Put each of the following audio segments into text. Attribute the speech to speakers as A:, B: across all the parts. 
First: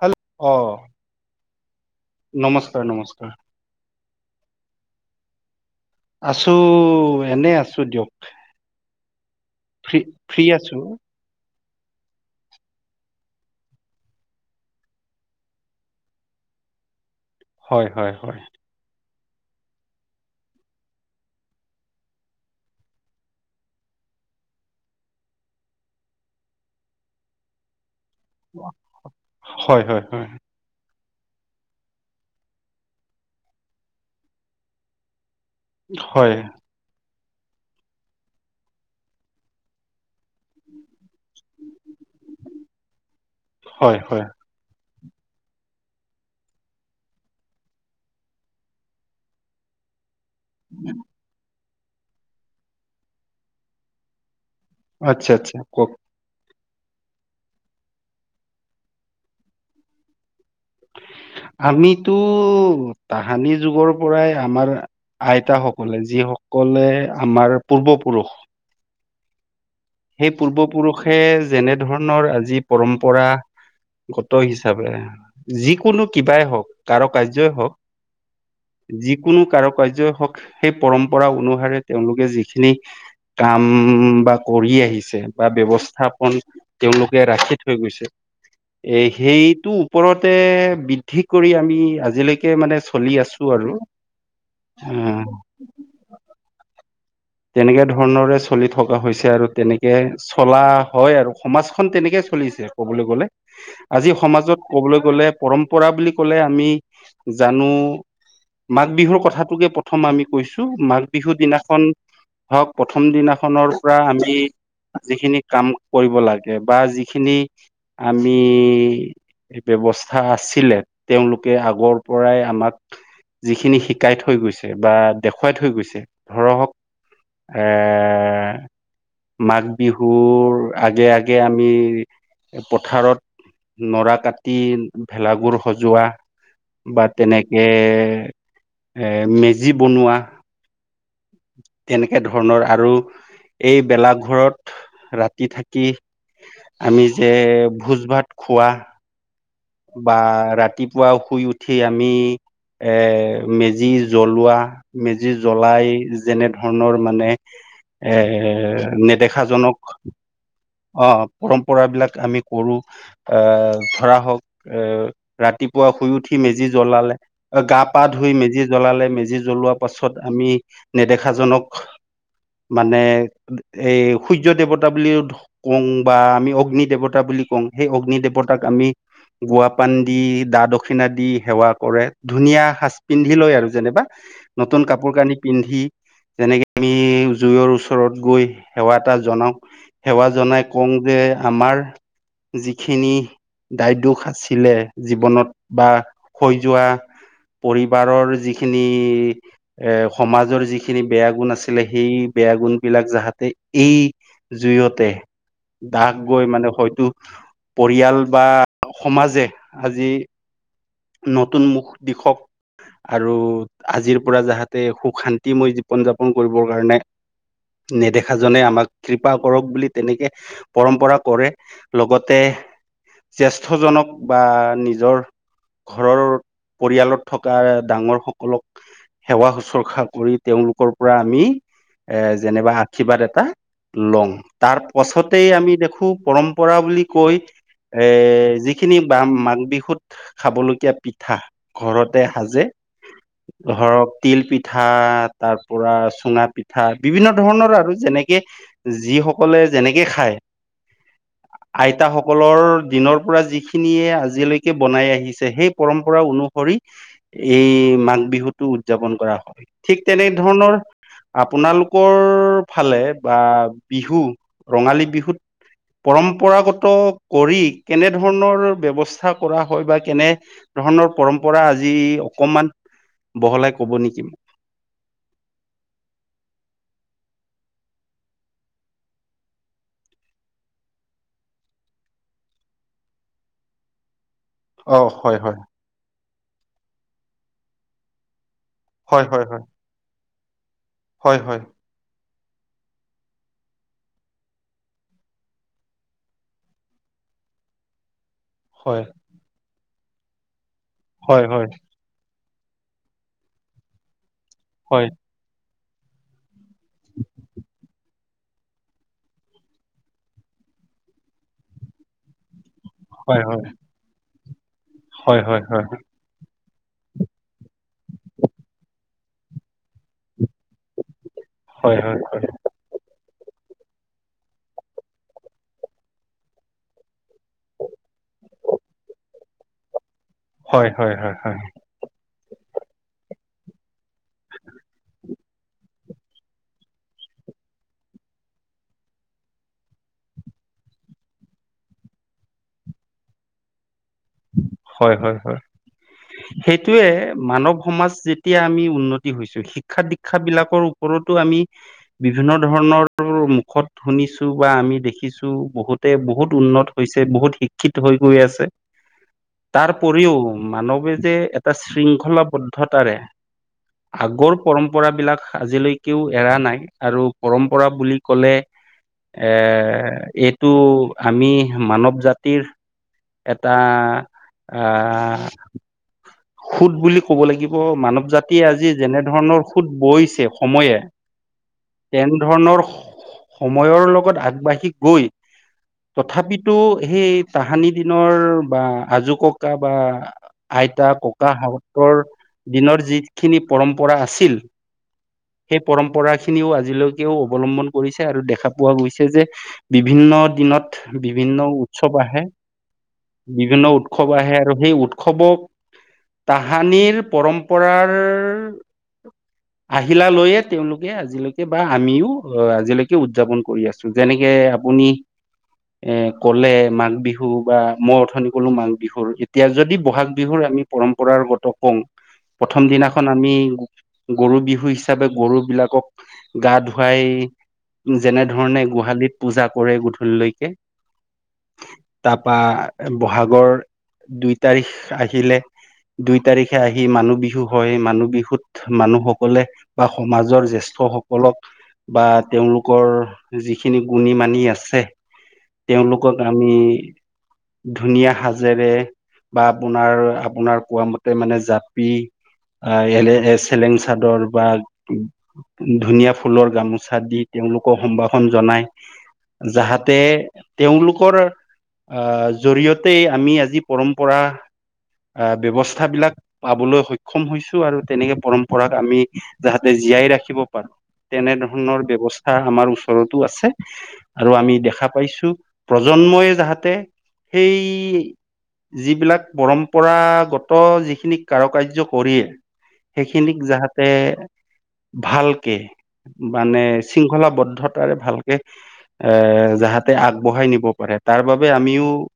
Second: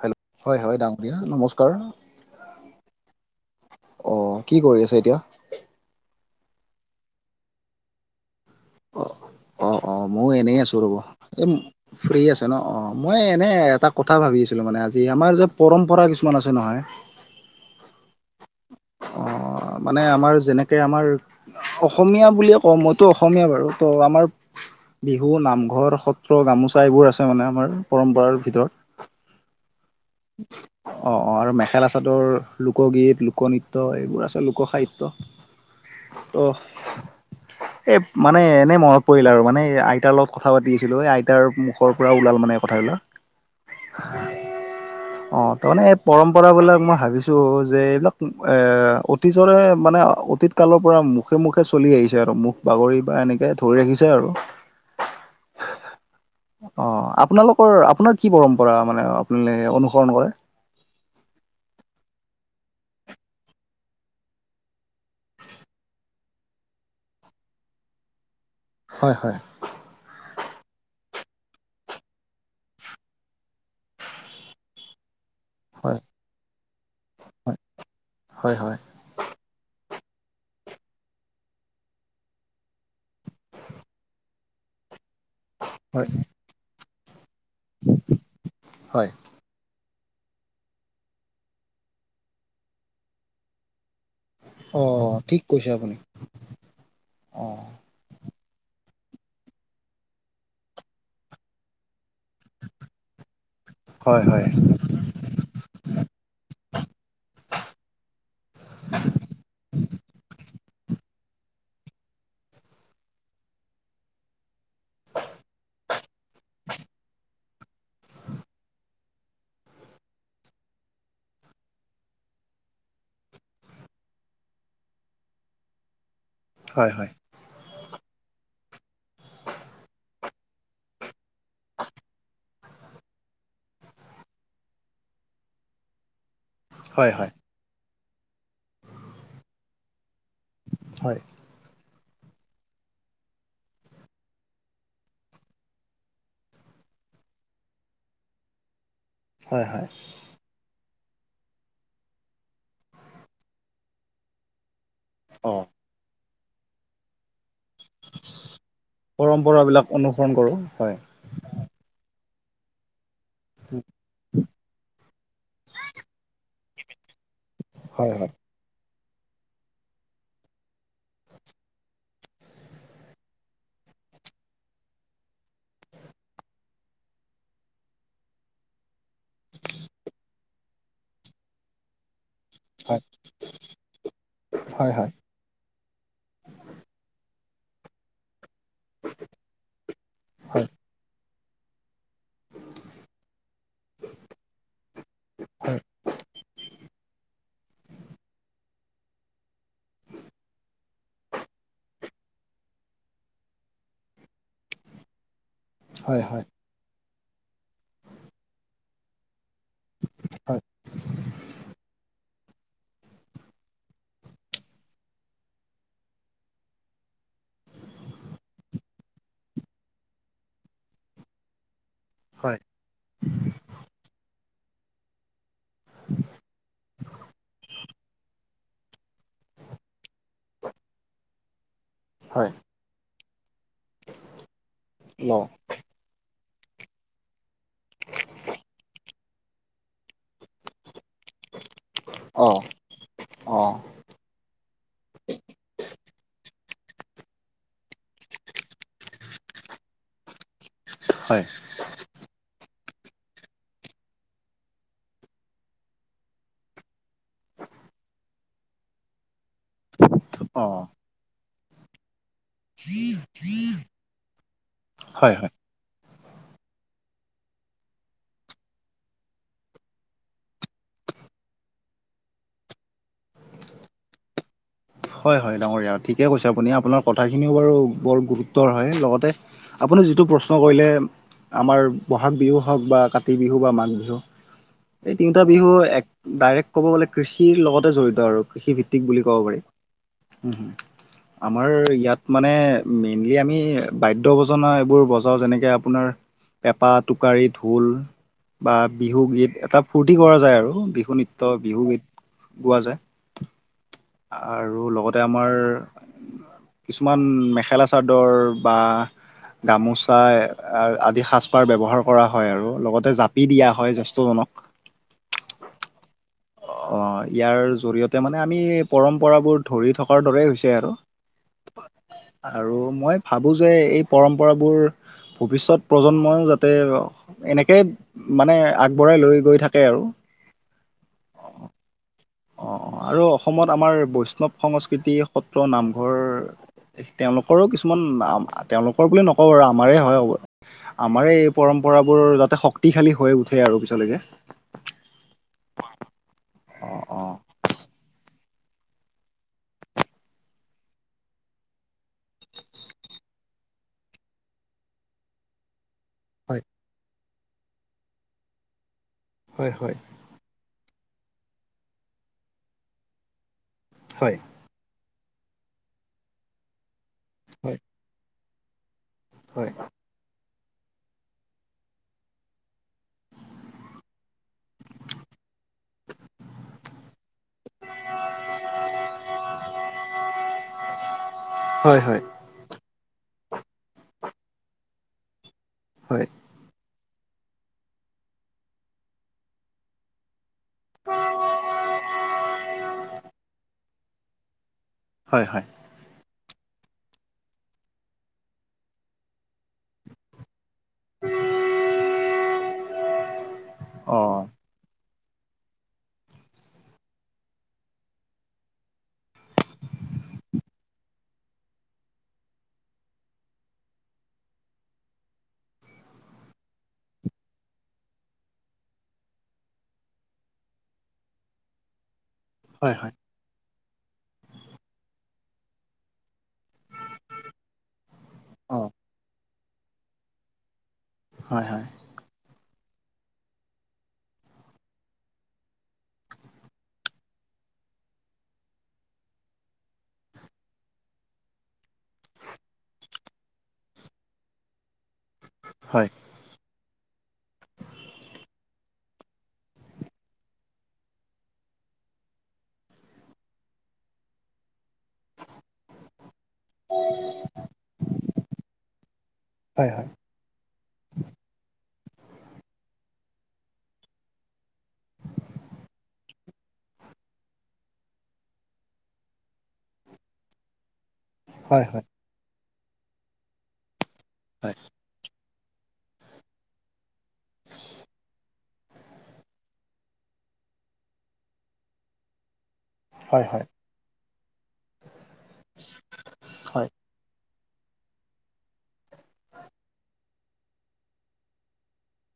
A: Hello হয় হয় ডাঙৰীয়া নমস্কাৰ
B: নমস্কাৰ নমস্কাৰ
A: অ কি [unintelligible]
B: আছো এনে আছো দিয়ক
A: অ অ অ
B: ফ্ৰী
A: মইও
B: ফ্ৰী
A: এনেই আছো ৰ'ব এ ফ্ৰী আছে ন অ মই এনে এটা কথা ভাবি আছিলো মানে আজি আমাৰ যে পৰম্পৰা কিছুমান আছে নহয় [unintelligible]
B: হয় হয় হয়
A: অ মানে আমাৰ যেনেকে আমাৰ অসমীয়া বুলিয়ে কওঁ মইতো অসমীয়া বাৰু ত' আমাৰ বিহু নামঘৰ সত্ৰ গামোচা এইবোৰ আছে মানে আমাৰ পৰম্পৰাৰ
B: হয় হয়
A: ভিতৰত অ অ আৰু মেখেলা চাদৰ লোকগীত লোকনৃত্য এইবোৰ আছে লোকসাহিত্য
B: হয়
A: ত
B: হয়
A: এ মানে এনেই মনত পৰিল আৰু মানে আইতাৰ লগত কথা পাতি আছিলো এ আই তাৰ মুখৰ পৰা ওলাল মানে কথাবিলাক
B: হয় হয়
A: অ তাৰ মানে এই পৰম্পৰা বিলাক মই ভাবিছো যে এইবিলাক এ অতীজৰে মা মানে অতীত কালৰ পৰা মুখে মুখে চলি আহিছে আৰু মুখ বাগৰি বা এনেকে ধৰি ৰাখিছে আৰু
B: আচ্ছা আচ্ছা কওঁক
A: অ আপোনালোকৰ আপোনাৰ কি পৰম্পৰা মানে আপোনাল অনুসৰণ কৰে [unintelligible]
B: আমিতো তাহানি যুগৰ পৰাই আমাৰ আইতাসকলে যি সকলে আমাৰ পূৰ্বপুৰুষ
A: হয় হয়
B: এই পূৰ্বপুৰুষে যেনে ধৰণৰ আজি পৰম্পৰা গত হিচাপে
A: হয়
B: যিকোনো কিবাই হওঁক কাৰো কাৰ্যই
A: হয়
B: হওক
A: হয় হয়
B: যিকোনো কাৰো কাৰ্যই [unintelligible] সেই পৰম্পৰা অনুসাৰে তেওঁলোকে যিখিনি কাম বা কৰি আহিছে বা
A: হয়
B: ব্যৱস্থাপন তেওঁলোকে ৰাখি থৈ গৈছে এ
A: হয়
B: সেইটো ওপৰতে বৃদ্ধি কৰি আমি আজিলৈকে মানে চলি আছো আৰু
A: অ
B: আহ
A: ঠিক কৈছে আপুনি অ'
B: তেনেকে ধৰণৰে চলি থকা হৈছে আৰু তেনেকে চলা হয় আৰু সমাজখন তেনেকে চলিছে ক'বলৈ গ'লে।
A: [inaudible]
B: আজি সমাজত কবলৈ গলে পৰম্পৰা বুলি কলে আমি জানো মাঘ বিহুৰ কথাটোকে প্ৰথম আমি কৈছো। মাঘ বিহুৰ দিনাখন হওক, প্ৰথম দিনাখনৰ পৰা আমি যিখিনি কাম কৰিব লাগে বা যিখিনি আমি বব্যৱস্থা আছিলে। তেওঁলোকে আগৰ পৰাই আমাক যিখিনি শিকাই থৈ গৈছে বা দেখুৱাই থৈ গৈছে ধৰক
A: হয় হয়।
B: এ, মাঘ বিহুৰ আগে-আগে আমি পথাৰত নৰা কাটি ভেলাঘৰ সজোৱা। বা
A: হয় হয়
B: তেনেকে এৰ মেজি বনোৱা।
A: হয়।
B: তেনেকে ধৰণৰ আৰু এই ভেলাঘৰ ত ৰাতি থাকি আমি যে ভোজ ভাত খোৱা।
A: হয় হয়।
B: বা ৰাতি পোৱা শুই উঠি আমি এ মেজি জ্বলোৱা। মেজি
A: অ'
B: জ্বলাই যেনে ধৰণৰ মানে এৰ নেদেখাজনক
A: পৰম্পৰাবিলাক অনুসৰণ কৰোঁ হয়।
B: অ' পৰম্পৰা বিলাক আমি কৰো এ ধৰা হওক এ ৰাতিপুৱা শুই উঠি মেজি জ্বলালে, গা -পা
A: হয় হয়।
B: ধুই মেজি জ্বলালে মেজি জ্বলোৱা পাছত আমি নেদেখাজনক, মানে এই সূৰ্য দেৱতা বুলিও কওঁ বা আমি অগ্নি দেৱতা বুলি বুলি কওঁ। সেই অগ্নি দেৱতাক আমি গোৱা পান দি দা দক্ষিণা দি সেৱা কৰে। ধুনীয়া সাজ
A: হয়
B: পিন্ধি লয় আৰু যেনেবা, নতুন
A: হয়
B: কাপোৰ
A: হয়
B: কানি পিন্ধি যেনেকে আমি জুইৰ ওচৰত গৈ সেৱা এটা জনাও, সেৱা জনাই
A: হয়
B: কওঁ যে, আমাৰ যিখিনি দায়িত্ব আছিলে, জীৱনত
A: হয়
B: বা হৈ যোৱা
A: [inaudible]
B: পৰিবাৰৰ যিখিনি এ সমাজৰ যিখিনি বেয়া গুণ আছিলে, সেই বেয়া গুণ গুণ বিলাক যাহতে এই জুইয়তে
A: হয়
B: দাগ
A: হয়
B: গৈ মানে হয়তো পৰিয়াল বা সমাজে আজি
A: হয়
B: নতুন মুখ দিশক আৰু আজিৰ পৰা যাহাতে সুখ শান্তি মই জীৱন যাপন কৰিবৰ কাৰণে নেদেখাজনে আমাক কৃপা কৰক বুলি তেনেকে পৰম্পৰা কৰে। লগতে
A: হয়
B: জেষ্ঠজনক বা নিজৰ ঘৰৰ পৰিয়ালত থকা ডাঙৰ সকলক সেৱা- শুশ্ৰূষা কৰি তেওঁলোকৰ পৰা আমি এ
A: হয়
B: যেনিবা আশীৰ্বাদ এটা লওঁ। তাৰ
A: ল
B: পাছতেই আমি দেখো পৰম পৰা বুলি কৈ এ যিখিনি ব মাঘ বিহুত খাবলগীয়া পিঠা ঘৰতে
A: অ
B: সাজে
A: অ
B: ধৰক তিল পিঠা, তাৰ পৰা চুঙা পিঠা, বিভিন্ন ধৰণৰ আৰু যেনেকে যিসকলে যেনেকে খায়।
A: হয়
B: আইতাসকলৰ দিনৰ পৰা যিখিনিয়ে আজিলৈকে বনাই আহিছে, সেই পৰম্পৰা অনুসৰি এই মাঘ বিহুতটো উদযাপন কৰা হয়। ঠিক তেনে
A: অ
B: ধৰণৰ আপোনালোকৰ ফালে বা বিহু ৰঙালী
A: হয়
B: বিহুত
A: হয়
B: পৰম্পৰাগত কৰি কেনে ধৰণৰ ব্যবস্থাৰ কৰা হয় বা কেনে ধৰণৰ পৰম্পৰা আজি অকমান বহলাই কব নেকি মোক।
A: হয় হয় ডাঙৰীয়া ঠিকে কৈছে আপুনি আপোনাৰ কথাখিনিও বাৰু বৰ গুৰুত্বৰ হয়। লগতে আপুনি যিটো প্ৰশ্ন কৰিলে আমাৰ বহাগ বিহু হওক বা কাতি বিহু বা মাঘ বিহু
B: অ
A: এই
B: হয়
A: তিনিটা
B: হয়
A: বিহু এক ডাইৰেক্ট ক'ব গ'লে কৃষিৰ লগতে জৰি়ত আৰু। কৃষিভিত্তিক বুলি
B: হয়
A: ক'ব
B: হয়
A: পাৰি।
B: হয় হয় হয়
A: আমাৰ ইয়াত মানে মেইনলি আমি বাদ্যৱজনা এইবোৰ বজাওঁ যেনেকে আপোনাৰ পেঁপা, টোকাৰি, ঢোল বা
B: হয়
A: বিহুগীত এটা ফূৰ্তি কৰা যায় আৰু বিহু
B: হয়
A: নৃত্য
B: হয়
A: বিহুগীত। গোৱা যায় আৰু
B: হয়
A: লগতে আমাৰ কিছুমান মেখেলা চাদৰ বা গামোচা আদি সাজপাৰ ব্যৱহাৰ কৰা হয় আৰু লগতে জাপি দিয়া হয় জেষ্ঠ জনক।
B: হয় হয় হয়
A: অ, ইয়াৰ জৰিয়তে মানে আমি পৰম্পৰাবোৰ ধৰি থকাৰ দৰে হৈছে। আৰু
B: হয় হয় হয়
A: আৰু মই ভাবোঁ যে এই পৰম্পৰাবোৰ ভৱিষ্যত প্ৰজন্মইো যাতে এনেকেই মানে আগবঢ়াই লৈ গৈ থাকে আৰু।
B: হয় হয় হয় হয়।
A: অ, আৰু অসমত আমাৰ বৈষ্ণৱ সংস্কৃতি সত্ৰ নামঘৰ তেওঁলোকৰো কিছুমান তেওঁলোকৰ বুলি নকব আৰু আমাৰে হয় হব আমাৰে এই পৰম্প ম্পৰাবোৰ যাতে শক্তিশালী হৈ উঠে আৰু পিছলেকে।
B: হয় হয় হয়
A: অ'
B: সেইটোৱে
A: অ'
B: মানৱ সমাজ যি এতিয়া আমি উন্নতি হৈছো শিক্ষা দীক্ষা বিলাকৰ ওপৰতো আমি বিভিন্ন ধৰণৰ মুখত শুনিছো বা আমি দেখিছো বহুত তে বহুত
A: হয়
B: উন্নত হৈছে বহুত শিক্ষিত হৈ গৈ আছে।
A: হয়
B: তাৰ
A: হয়
B: উপৰিও মানৱে যে এটা শৃংখলাবদ্ধতাৰে
A: হয়
B: আগৰ পৰম্পৰা বিলাক আজিলৈকেও এৰা নাই আৰু পৰম্পৰা বুলি কলে এ
A: হয়
B: এইটো আমি মানৱ জাতিৰ এটা আহ সুত বুলি ক'ব লাগিব মানৱ জাতিয়ে আজি যেনে ধৰণৰ সুত বৈছে সময়ে
A: হয় হয়
B: তেনে ধৰণৰ সময়ৰ লগত আগবাঢ়ি গৈ
A: হয়
B: তথাপিতো সেই তাহানি দিনৰ বা আজো ককা বা আইতা ভাগতৰ দিনৰ যিখিনি পৰম্পৰা আছিল
A: হয় হয় হয়
B: সেই পৰম্পৰা খিনিও আজিলৈকেও অৱলম্বন কৰিছে আৰু দেখা পোৱা গৈছে যে বিভিন্ন দিনত বিভিন্ন উৎসৱ আহে বিভিন্ন উৎসৱ
A: অ'
B: আহে আৰু সেই উৎসৱক তাহানিৰ পৰম্পৰাৰ আহিলা লৈয়ে তেওঁলোকে আজিলৈকে বা আমিও আহ আজিলৈকে উদযাপন কৰি আছো। যেনেকে আপুনি এ ক'লে মাঘ, বিহু বা মই অথনি কলো মাঘ বিহুৰ এতিয়া যদি বহাগ, বি বিহুৰ আমি পৰম্পৰাৰগত কওঁ প্ৰথম
A: হয় হয়
B: দিনাখন আমি গৰু, বিহু হিচাপে গৰু বিলাকক গা ধু ৱাই যেনে ধৰণে
A: অ'
B: গোহালিত পূজা কৰে গধূলিলৈকে
A: হয় হয়
B: তাৰপা বহাগৰ দুই তাৰিখ আহিলে দুই তাৰিখে আহি মানুহ বিহু হয় মানুহ বিহুত মানুহসকলে বা সমাজৰ জেষ্ঠ সকলক বা তেওঁলোকৰ যিখিনি গুণী মানি আছে
A: হয় হয়
B: তেওঁলোকক আমি ধুনীয়া সাজেৰে বা আপোনাৰ, আপোনাৰ কোৱা মতে মানে জাপি আ'এলে যে চেলেং চাদৰ বা- ধুনীয়া ফুলৰ গামোচা, দি তেওঁলোকক সম্ভাষণ জনায়
A: হয় হয়
B: যাহাতে তেওঁলোকৰ- আ'জৰিয়তে আমি আজি পৰম্পৰা-
A: [inaudible]
B: আ' ব্যৱস্থা বিলাক পাবলৈ সক্ষম হৈছো আৰু তেনেকে পৰম্পৰাক আমি যাহতে জীয়াই। ৰাখিব পাৰো।
A: হয়
B: তেনেধৰণৰ ব্যৱস্থা আমাৰ ওচৰতো আছে আৰু আমি দেখা পাইছো। প্ৰজন্মই যাহাতে সেই যিবিলাক পৰম্পৰাগত যিখিনিক কাৰু কাৰ্য কৰি
A: হয় হয়
B: সেইখিনিক যাহতে- ভালকে মানে
A: হয়
B: শৃংখলাবদ্ধ- ৰে ভালকে এ যাহাতে আগবঢ়াই নিব পাৰে তাৰ বাবে আমিও-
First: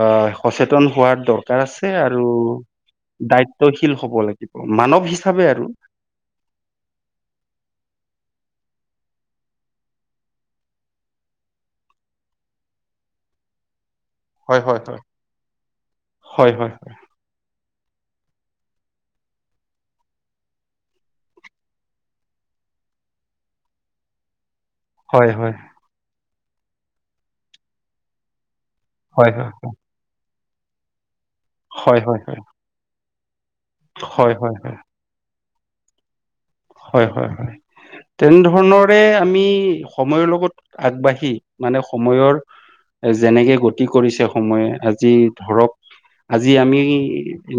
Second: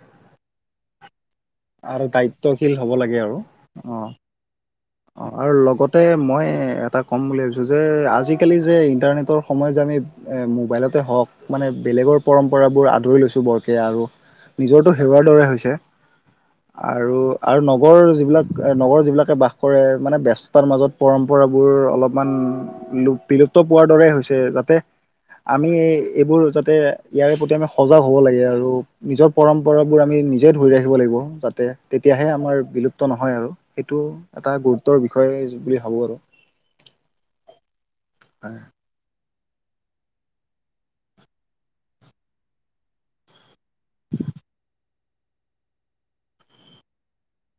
B: অ' সচেতন হোৱাত আছে আৰু
A: দায়িত্বশীল হ'ব লাগে আৰু
B: দায়িত্বশীল
A: অ'
B: হব লাগিব। মানৱ
A: অ,
B: হিচাপে
A: আৰু লগতে মই এটা ক'ম বুলি ভাবিছো যে আজিকালি যে ইণ্টাৰনেটৰ সময়ত যে আমি মোবাইলতে হওঁক মানে বেলেগৰ পৰম্পৰাবোৰ আদৰি লৈছোঁ বৰকৈ আৰু-
B: হয় হয়
A: নিজৰটো
B: হয়।
A: সেৱাৰ দৰে হৈছে।
B: হয় হয়
A: আৰু আৰু নগৰ যিবিলাক নগৰৰ যিবিলাকে বাস- কৰে মানে ব্যস্তৰ মাজত পৰম্পৰাবোৰ অলপমান বিলুপ্ত পোৱাৰ দৰে হৈছে। যা তে
B: হয়
A: আমি এইবোৰ যাতে ইয়াৰে প্ৰতি আমি সজাগ হ'ব লাগে আৰু- নিজৰ
B: হয়
A: পৰম্পৰাবোৰ আমি নিজে ধৰি ৰাখিব লাগিব যাতে
B: হয় হয় হয়
A: তেতিয়াহে
B: হয়
A: আমাৰ বিলুপ্ত নহয় আৰু সেইটো
B: হয় হয়
A: এটা
B: হয় হয়।
A: গুৰুত্বৰ বিষয় বুলি ভাবোঁ আৰু।
B: হয়, হয়, হয়
A: হয়
B: তেনেধৰণৰে আমি- সময়ৰ লগত আগবাঢ়ি মানে সময়ৰ- এ যেনেকে গতি কৰিছে সময়ে আজি ধৰক- আজি আমি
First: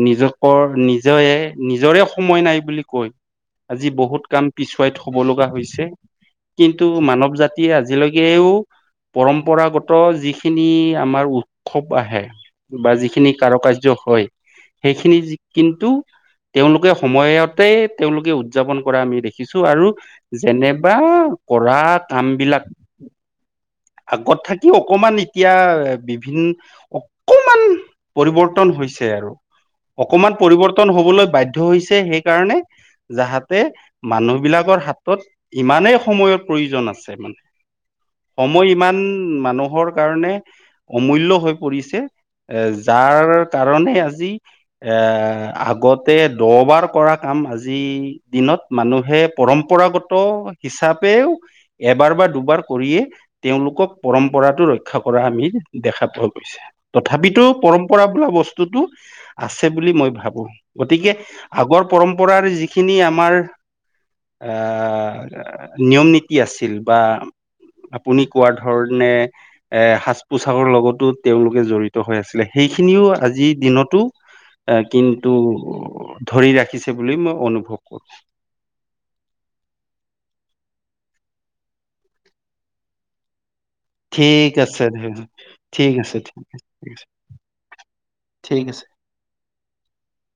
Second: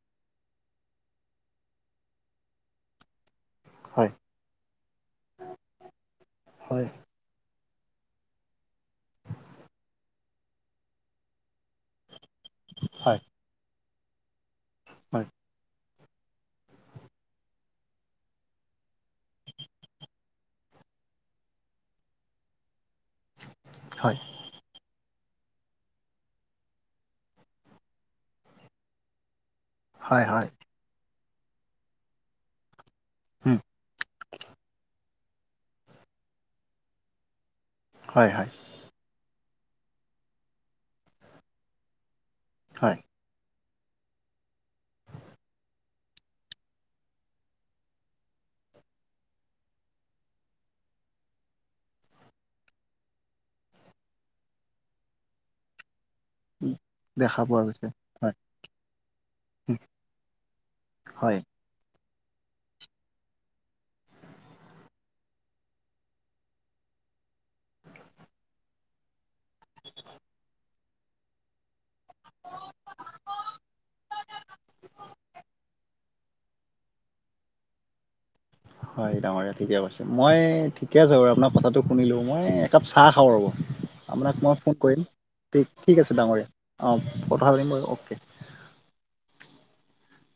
B: নিজকৰ নিজৰে নিজৰে সময় নাই বুলি কৈ- আজি
A: হয়
B: বহুত কাম পিছুৱাই থব লগা হৈছে, কিন্তু
A: হয়
B: মানৱ জাতি এ আজিলৈকেও পৰম্পৰাগত যিখিনি আমাৰ উৎসৱ আহে। বা যিখিনি কাৰু কাৰ্য হয় সেইখিনি
A: হয়
B: কিন্তু তেওঁলোকে সময়তে তেওঁলোকে উদযাপন কৰা আমি দেখিছো আৰু যেনেবা কৰা কাম বিলাক-
A: হয়
B: আগত থাকি অকমান ই এতিয়া বিভিন অকমান পৰিৱৰ্তন হৈছে আৰু।
A: হয়
B: অকমান
A: হয়
B: পৰিৱৰ্তন হবলৈ বাধ্য হৈছে সেইকাৰণে
A: উম
B: যাহাতে- মানুহবিলাকৰ হাতত ইমানেই সময়ৰ প্ৰয়োজন আছে মানে।
A: হয় হয়
B: সময় ইমান মানুহৰ কাৰণে অমূল্য হৈ পৰিছে। এ
A: হয়
B: যাৰ কাৰণে আজি এ আগতে দহ বাৰ কৰা কাম আজি দিনত মানুহে পৰম্পৰাগত হিচাপেও এবাৰ বা দুবাৰ কৰিয়ে তেওঁলোকক পৰম্পৰাটো ৰক্ষা কৰা আমি দেখা পা পোৱা গৈছে
A: দেখা
B: তথাপিতো
A: পোৱা গৈছে
B: পৰম্পৰা বোলা
A: হয়
B: বস্তুটো আছে
A: উম,
B: বুলি মই ভাবো। গতিকে,
A: হয়
B: আগৰ পৰম্পৰাৰ যিখিনি আমাৰ এ নিয়ম নীতি আছিল বা আপুনি কোৱা ধৰণে এ সাজ পোছাকৰ লগতো তেওঁলোকে জড়িত হৈ আছিলে সেইখিনিও আজিৰ দিনতো এ কিন্তু ধৰি ৰাখিছে বুলি মই অনুভৱ কৰো।
A: হ হয়, ডাঙৰীয়া ঠিকে কৈছে মই ঠিকে আছে বাৰু আপোনাৰ কথাটো শুনিলো মই একাপ চাহ খাওঁ ৰ'ব। আপোনাক
B: ঠিক
A: মই ফোন
B: আছে
A: কৰিম ঠিক ঠিক আছে ডাঙৰীয়া অ, কথা পাতিম মই অ'কে।
B: ঠিক আছে।
A: [unintelligible]